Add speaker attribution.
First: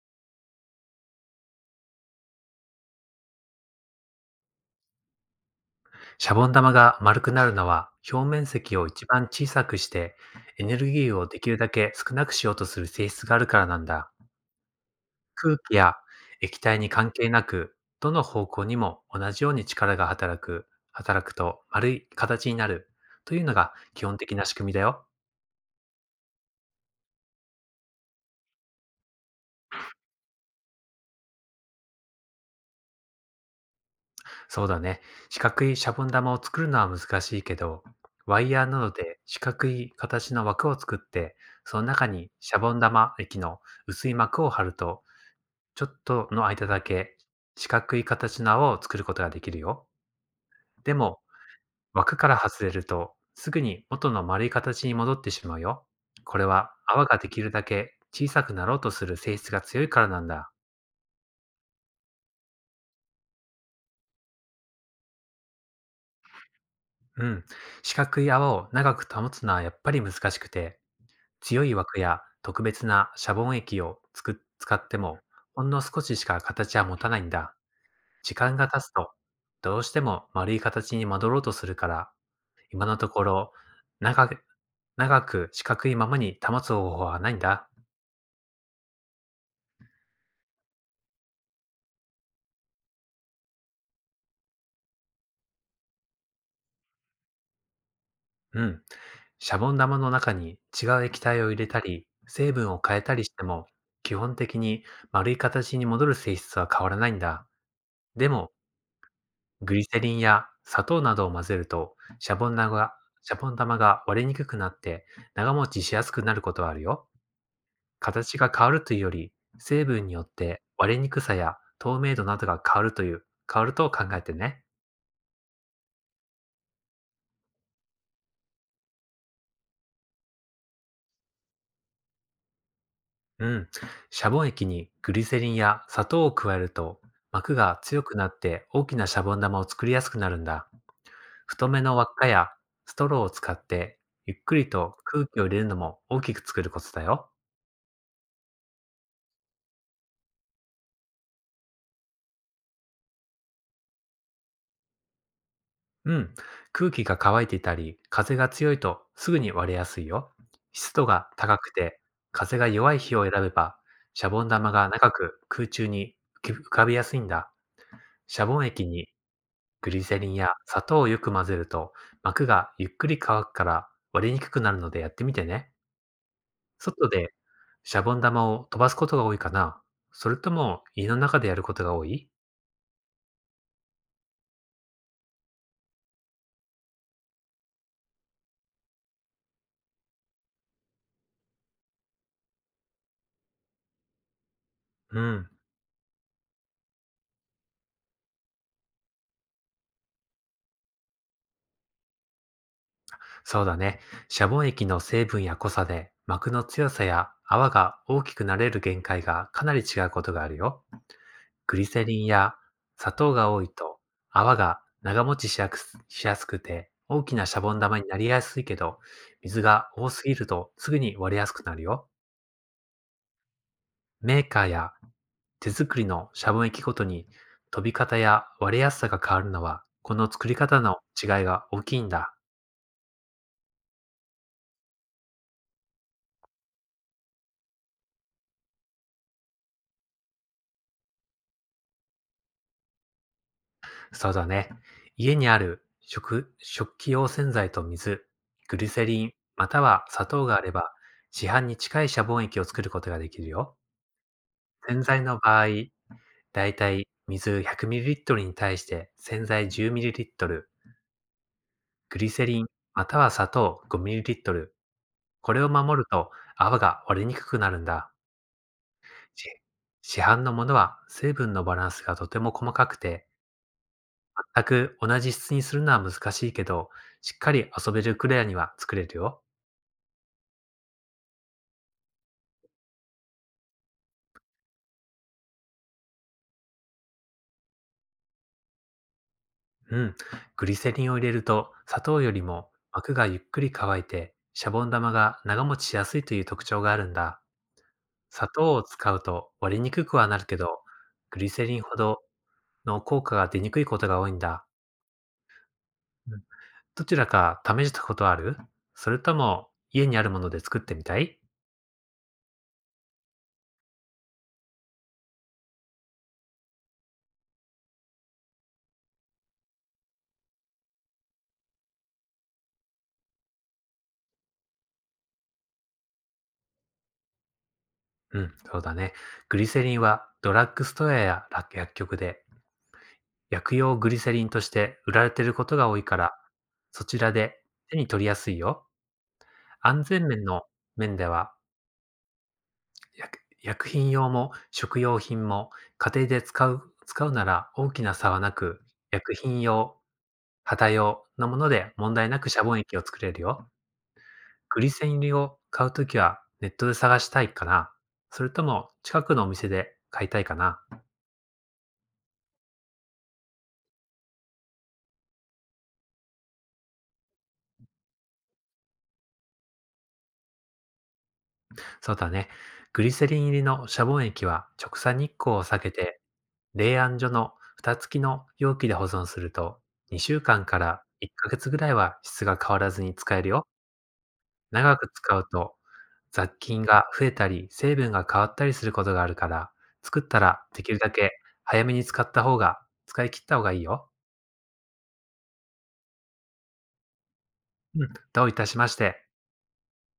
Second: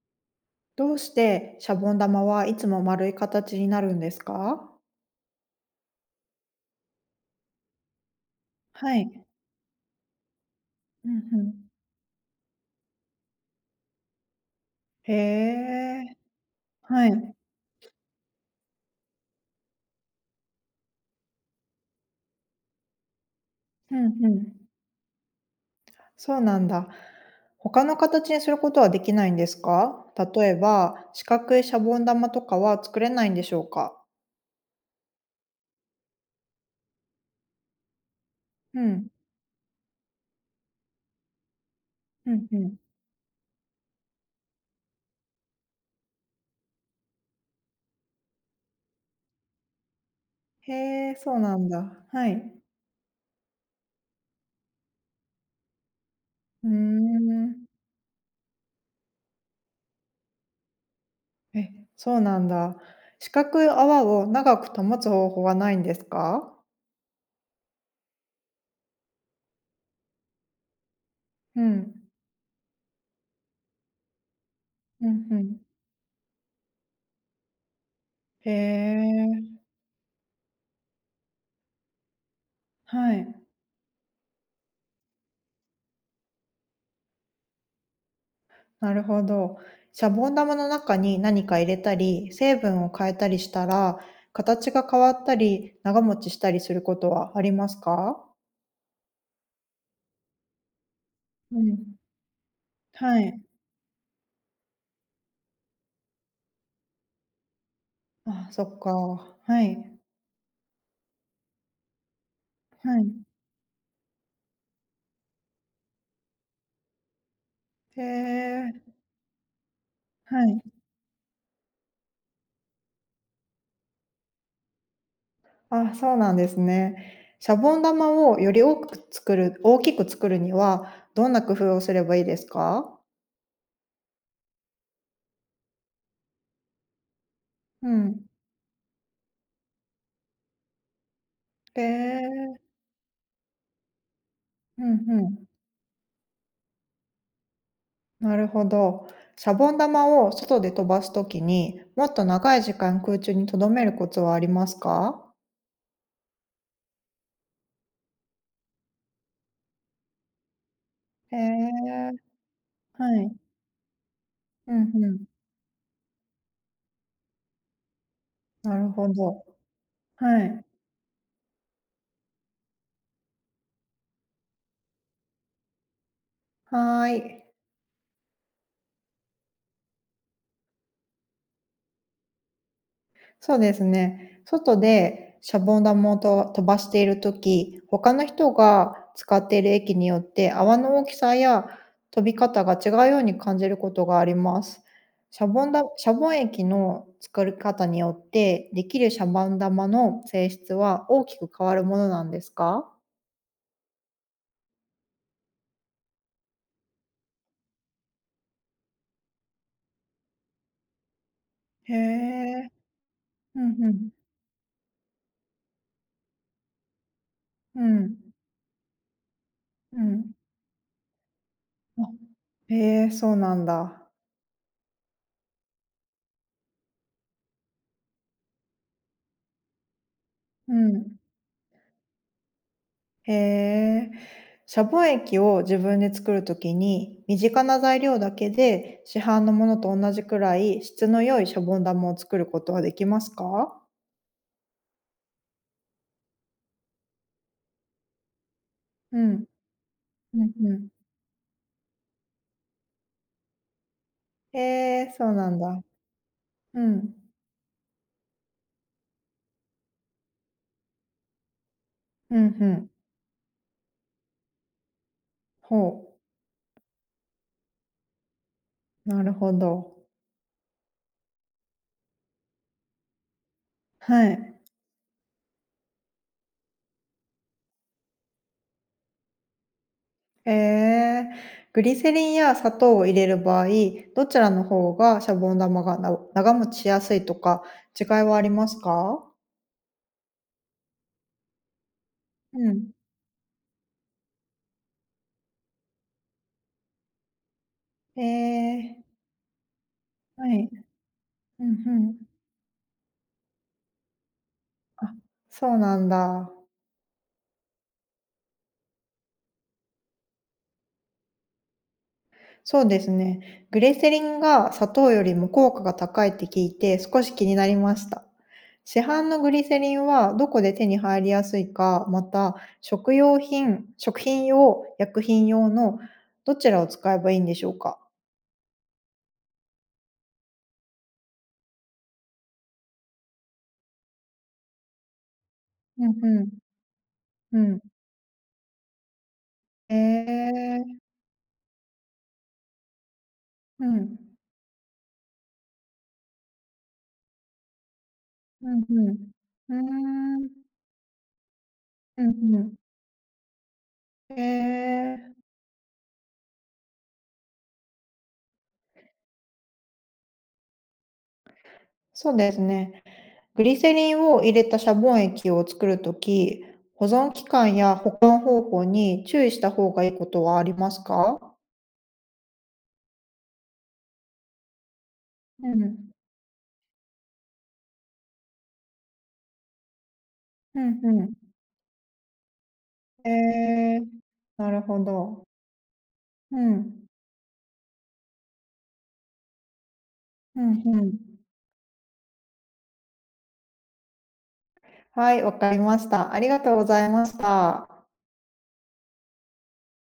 Speaker 1: どうしてシャボン玉はいつも丸い形になるんですか？
Speaker 2: シャボン玉が丸くなるのは表面積を
Speaker 1: は
Speaker 2: 一番
Speaker 1: い。
Speaker 2: 小さくしてエネルギ
Speaker 1: うん
Speaker 2: ーをで
Speaker 1: う
Speaker 2: き
Speaker 1: ん。
Speaker 2: るだけ少なくしようとする性質があるからなんだ。
Speaker 1: へ
Speaker 2: 空気や
Speaker 1: え。
Speaker 2: 液体に
Speaker 1: は
Speaker 2: 関係
Speaker 1: い。
Speaker 2: なくどの方向にも同じように力が働くと丸い形になるというのが
Speaker 1: う
Speaker 2: 基本
Speaker 1: んう
Speaker 2: 的な仕
Speaker 1: ん。
Speaker 2: 組みだよ。
Speaker 1: そうなんだ。他の形にすることはできないんですか？例えば、四角いシャボン玉とかは作れないんでしょうか？
Speaker 2: そうだね。四角いシャボン玉を作るのは難しいけど、ワイヤーな
Speaker 1: う
Speaker 2: ど
Speaker 1: ん。
Speaker 2: で四角い形の枠を作って、その中に
Speaker 1: うんう
Speaker 2: シャボ
Speaker 1: ん。
Speaker 2: ン玉液の薄い膜を貼るとちょっとの間だけ、四角い形の泡を作ることができるよ。で
Speaker 1: へえ、
Speaker 2: も、
Speaker 1: そうなんだ。
Speaker 2: 枠
Speaker 1: は
Speaker 2: から
Speaker 1: い。
Speaker 2: 外れると、すぐに元の丸い形に戻ってしまうよ。これ
Speaker 1: うー
Speaker 2: は泡ができる
Speaker 1: ん。
Speaker 2: だけ小さくなろうとする性質が強いからなんだ。
Speaker 1: え、そうなんだ。四角い泡を長く保つ方法はないんですか？
Speaker 2: うん。四角い泡を長く保つのはやっぱり難しくて、
Speaker 1: う
Speaker 2: 強い枠
Speaker 1: ん。
Speaker 2: や特別なシャボン液を使って
Speaker 1: う
Speaker 2: も、
Speaker 1: んうん。
Speaker 2: ほんの少ししか形は持たないんだ。時
Speaker 1: へ
Speaker 2: 間が経つと、
Speaker 1: え。
Speaker 2: どうしても丸い形に戻ろうとするから、今のと
Speaker 1: は
Speaker 2: こ
Speaker 1: い、
Speaker 2: ろ、長く長く四角いままに保つ方法はないんだ。
Speaker 1: なるほど。シャボン玉の中に何か入れたり、成分を変えたりしたら、形が変わったり、長持ちしたりすることはありますか？
Speaker 2: うん。シャボン玉の中に違う液体を入
Speaker 1: う
Speaker 2: れた
Speaker 1: ん。
Speaker 2: り、成分を変えた
Speaker 1: は
Speaker 2: りし
Speaker 1: い。
Speaker 2: ても、基本的に丸い形に戻る性質は変わらないんだ。で
Speaker 1: あ、
Speaker 2: も、
Speaker 1: そっか。は
Speaker 2: グリ
Speaker 1: い。
Speaker 2: セリンや砂糖などを混ぜると、シャボン玉が
Speaker 1: はい。
Speaker 2: シャボン玉が割れにくくなって長持ちしやすくなることはあるよ。
Speaker 1: へ
Speaker 2: 形が変わ
Speaker 1: え。
Speaker 2: るというより、成分によっ
Speaker 1: はい。
Speaker 2: て割れにくさや透明度などが変わるという、変わると考えてね。
Speaker 1: あ、そうなんですね。シャボン玉をより多く作る、大きく作るには、どんな工夫をすればいいですか？
Speaker 2: うん。シャボン液にグリセリンや砂糖を加えると、膜が
Speaker 1: う
Speaker 2: 強く
Speaker 1: ん。
Speaker 2: なって大きなシャボン玉を作りやすくなるんだ。太
Speaker 1: へ
Speaker 2: めの輪っかや
Speaker 1: え。
Speaker 2: ストローを使って、ゆっくり
Speaker 1: うん
Speaker 2: と
Speaker 1: う
Speaker 2: 空気を
Speaker 1: ん。
Speaker 2: 入れるのも大きく作るコツだよ。
Speaker 1: なるほど。シャボン玉を外で飛ばすときにもっと長い時間空中に留めるコツはありますか？
Speaker 2: うん。空気が乾いていたり、風が強いとすぐに割れやすいよ。湿度が
Speaker 1: へ
Speaker 2: 高くて、
Speaker 1: え、
Speaker 2: 風が弱い日
Speaker 1: は
Speaker 2: を選
Speaker 1: い。
Speaker 2: べば、シャボン玉
Speaker 1: う
Speaker 2: が
Speaker 1: んう
Speaker 2: 長
Speaker 1: ん。
Speaker 2: く空中に浮かびやすいんだ。シャボン
Speaker 1: な
Speaker 2: 液
Speaker 1: るほ
Speaker 2: に
Speaker 1: ど。
Speaker 2: グリセリン
Speaker 1: は
Speaker 2: や
Speaker 1: い。
Speaker 2: 砂糖をよく混ぜると、膜がゆっくり乾くから割れにくくなるのでやってみてね。
Speaker 1: は
Speaker 2: 外
Speaker 1: ー
Speaker 2: で
Speaker 1: い。
Speaker 2: シャボン玉を飛ばすことが多いかな？それとも家の中でやることが多い？
Speaker 1: そうですね。外でシャボン玉を飛ばしているとき、他の人が使っている液によって泡の大きさや飛び方が違うように感じることがあります。
Speaker 2: うん、
Speaker 1: シャボン液の作り方によって、できるシャボン玉の性質は大きく変わるものなんですか？
Speaker 2: そうだね。シャボン液の成分や濃さで膜の強さや泡が大きくなれる限界がかなり違うことがあるよ。グリ
Speaker 1: へ
Speaker 2: セリンや
Speaker 1: え。
Speaker 2: 砂糖が
Speaker 1: う
Speaker 2: 多い
Speaker 1: んう
Speaker 2: と
Speaker 1: ん。
Speaker 2: 泡が長持ちしやすくて大きなシャボン
Speaker 1: う
Speaker 2: 玉に
Speaker 1: ん。
Speaker 2: なりやすいけど、水が
Speaker 1: う
Speaker 2: 多す
Speaker 1: ん。
Speaker 2: ぎるとすぐに割れやすくなる
Speaker 1: あ、
Speaker 2: よ。
Speaker 1: へえ、そうなんだ。
Speaker 2: メーカーや手作りのシャボン液ごとに飛び方や割れやすさが変わるのは、この作り
Speaker 1: う
Speaker 2: 方の
Speaker 1: ん。
Speaker 2: 違いが大きいんだ。
Speaker 1: へえ。シャボン液を自分で作るときに、身近な材料だけで市販のものと同じくらい質の良いシャボン玉を作ることはできますか？
Speaker 2: そうだね。家にある食器用洗剤と水、グリセ
Speaker 1: う
Speaker 2: リン、
Speaker 1: ん。
Speaker 2: または砂
Speaker 1: う
Speaker 2: 糖
Speaker 1: ん
Speaker 2: があれ
Speaker 1: うん。
Speaker 2: ば、市販に近いシャボン液を作ることができるよ。洗
Speaker 1: えー、
Speaker 2: 剤
Speaker 1: そう
Speaker 2: の
Speaker 1: なん
Speaker 2: 場合、
Speaker 1: だ。
Speaker 2: だい
Speaker 1: う
Speaker 2: たい
Speaker 1: ん。
Speaker 2: 水 100ml に対して洗剤 10ml、グリ
Speaker 1: うん
Speaker 2: セリ
Speaker 1: う
Speaker 2: ン、
Speaker 1: ん。
Speaker 2: または砂糖 5ml、これを守
Speaker 1: ほ
Speaker 2: る
Speaker 1: う。
Speaker 2: と泡が割れにくくなるんだ。
Speaker 1: なるほ
Speaker 2: し
Speaker 1: ど。
Speaker 2: 市販のものは成分のバランスがとても細かくて、
Speaker 1: はい。
Speaker 2: 全く同じ質にするのは難しいけど、しっかり遊べるクレアには作れるよ。
Speaker 1: へー、グリセリンや砂糖を入れる場合、どちらの方がシャボン玉が長持ちしやすいとか違いはありますか？
Speaker 2: うん。グリセリンを入れると砂糖より
Speaker 1: う
Speaker 2: も
Speaker 1: ん。
Speaker 2: 膜がゆっくり乾いて、シャボン玉が長持ちしやすいという特徴があるんだ。砂糖を
Speaker 1: えー、
Speaker 2: 使うと割れにくくはな
Speaker 1: は
Speaker 2: るけ
Speaker 1: い。
Speaker 2: ど、グリ
Speaker 1: う
Speaker 2: セ
Speaker 1: ん
Speaker 2: リンほ
Speaker 1: うん。
Speaker 2: どの効果が出にくいことが多いんだ。
Speaker 1: あ、そうなん
Speaker 2: うん、
Speaker 1: だ。
Speaker 2: どちらか試したことある？それとも家にあるもので作ってみたい？
Speaker 1: そうですね。グレセリンが砂糖よりも効果が高いって聞いて少し気になりました。市販のグリセリンはどこで手に入りやすいか、また食用品、食品用、薬品用のどちらを使えばいいんでしょうか？
Speaker 2: うん、そうだね。グリセリンはドラッグストアや薬局で薬用グリセリンとして売られていることが多い
Speaker 1: う
Speaker 2: か
Speaker 1: ん
Speaker 2: ら、
Speaker 1: うん。
Speaker 2: そちら
Speaker 1: う
Speaker 2: で
Speaker 1: ん。
Speaker 2: 手に取りやすいよ。
Speaker 1: え
Speaker 2: 安全面の
Speaker 1: え。
Speaker 2: 面では
Speaker 1: う
Speaker 2: 薬薬品
Speaker 1: ん。
Speaker 2: 用も食用品も家庭で使うなら大きな差はな
Speaker 1: う
Speaker 2: く、
Speaker 1: んうん。
Speaker 2: 薬品用、
Speaker 1: うーん。
Speaker 2: 旗用のもので問
Speaker 1: う
Speaker 2: 題なく
Speaker 1: んう
Speaker 2: シャボ
Speaker 1: ん。
Speaker 2: ン液を作れるよ。
Speaker 1: え
Speaker 2: グリセリ
Speaker 1: え、
Speaker 2: ンを買うときはネットで探したいかな？それとも近くのお店で買いたいかな？
Speaker 1: そうですね。グリセリンを入れたシャボン液を作るとき、保存期間や保管方法に注意した方がいいことはありますか？
Speaker 2: そうだね。グリセリン入りのシャボン液は直射日光を
Speaker 1: う
Speaker 2: 避け
Speaker 1: ん。
Speaker 2: て冷暗所の蓋付きの容器で保存すると2週間か
Speaker 1: うん
Speaker 2: ら
Speaker 1: う
Speaker 2: 1
Speaker 1: ん。
Speaker 2: ヶ月ぐらいは質が変わらずに
Speaker 1: え
Speaker 2: 使えるよ。
Speaker 1: え、なる
Speaker 2: 長
Speaker 1: ほ
Speaker 2: く使
Speaker 1: ど。
Speaker 2: うと雑
Speaker 1: う
Speaker 2: 菌
Speaker 1: ん。
Speaker 2: が増えたり、成分が変わったりすることがあるから、作った
Speaker 1: う
Speaker 2: ら
Speaker 1: ん
Speaker 2: でき
Speaker 1: う
Speaker 2: るだけ
Speaker 1: ん。
Speaker 2: 早めに使い切った方がいいよ。
Speaker 1: はい、わかりました。ありがとうございました。
Speaker 2: うん、どういたしまして。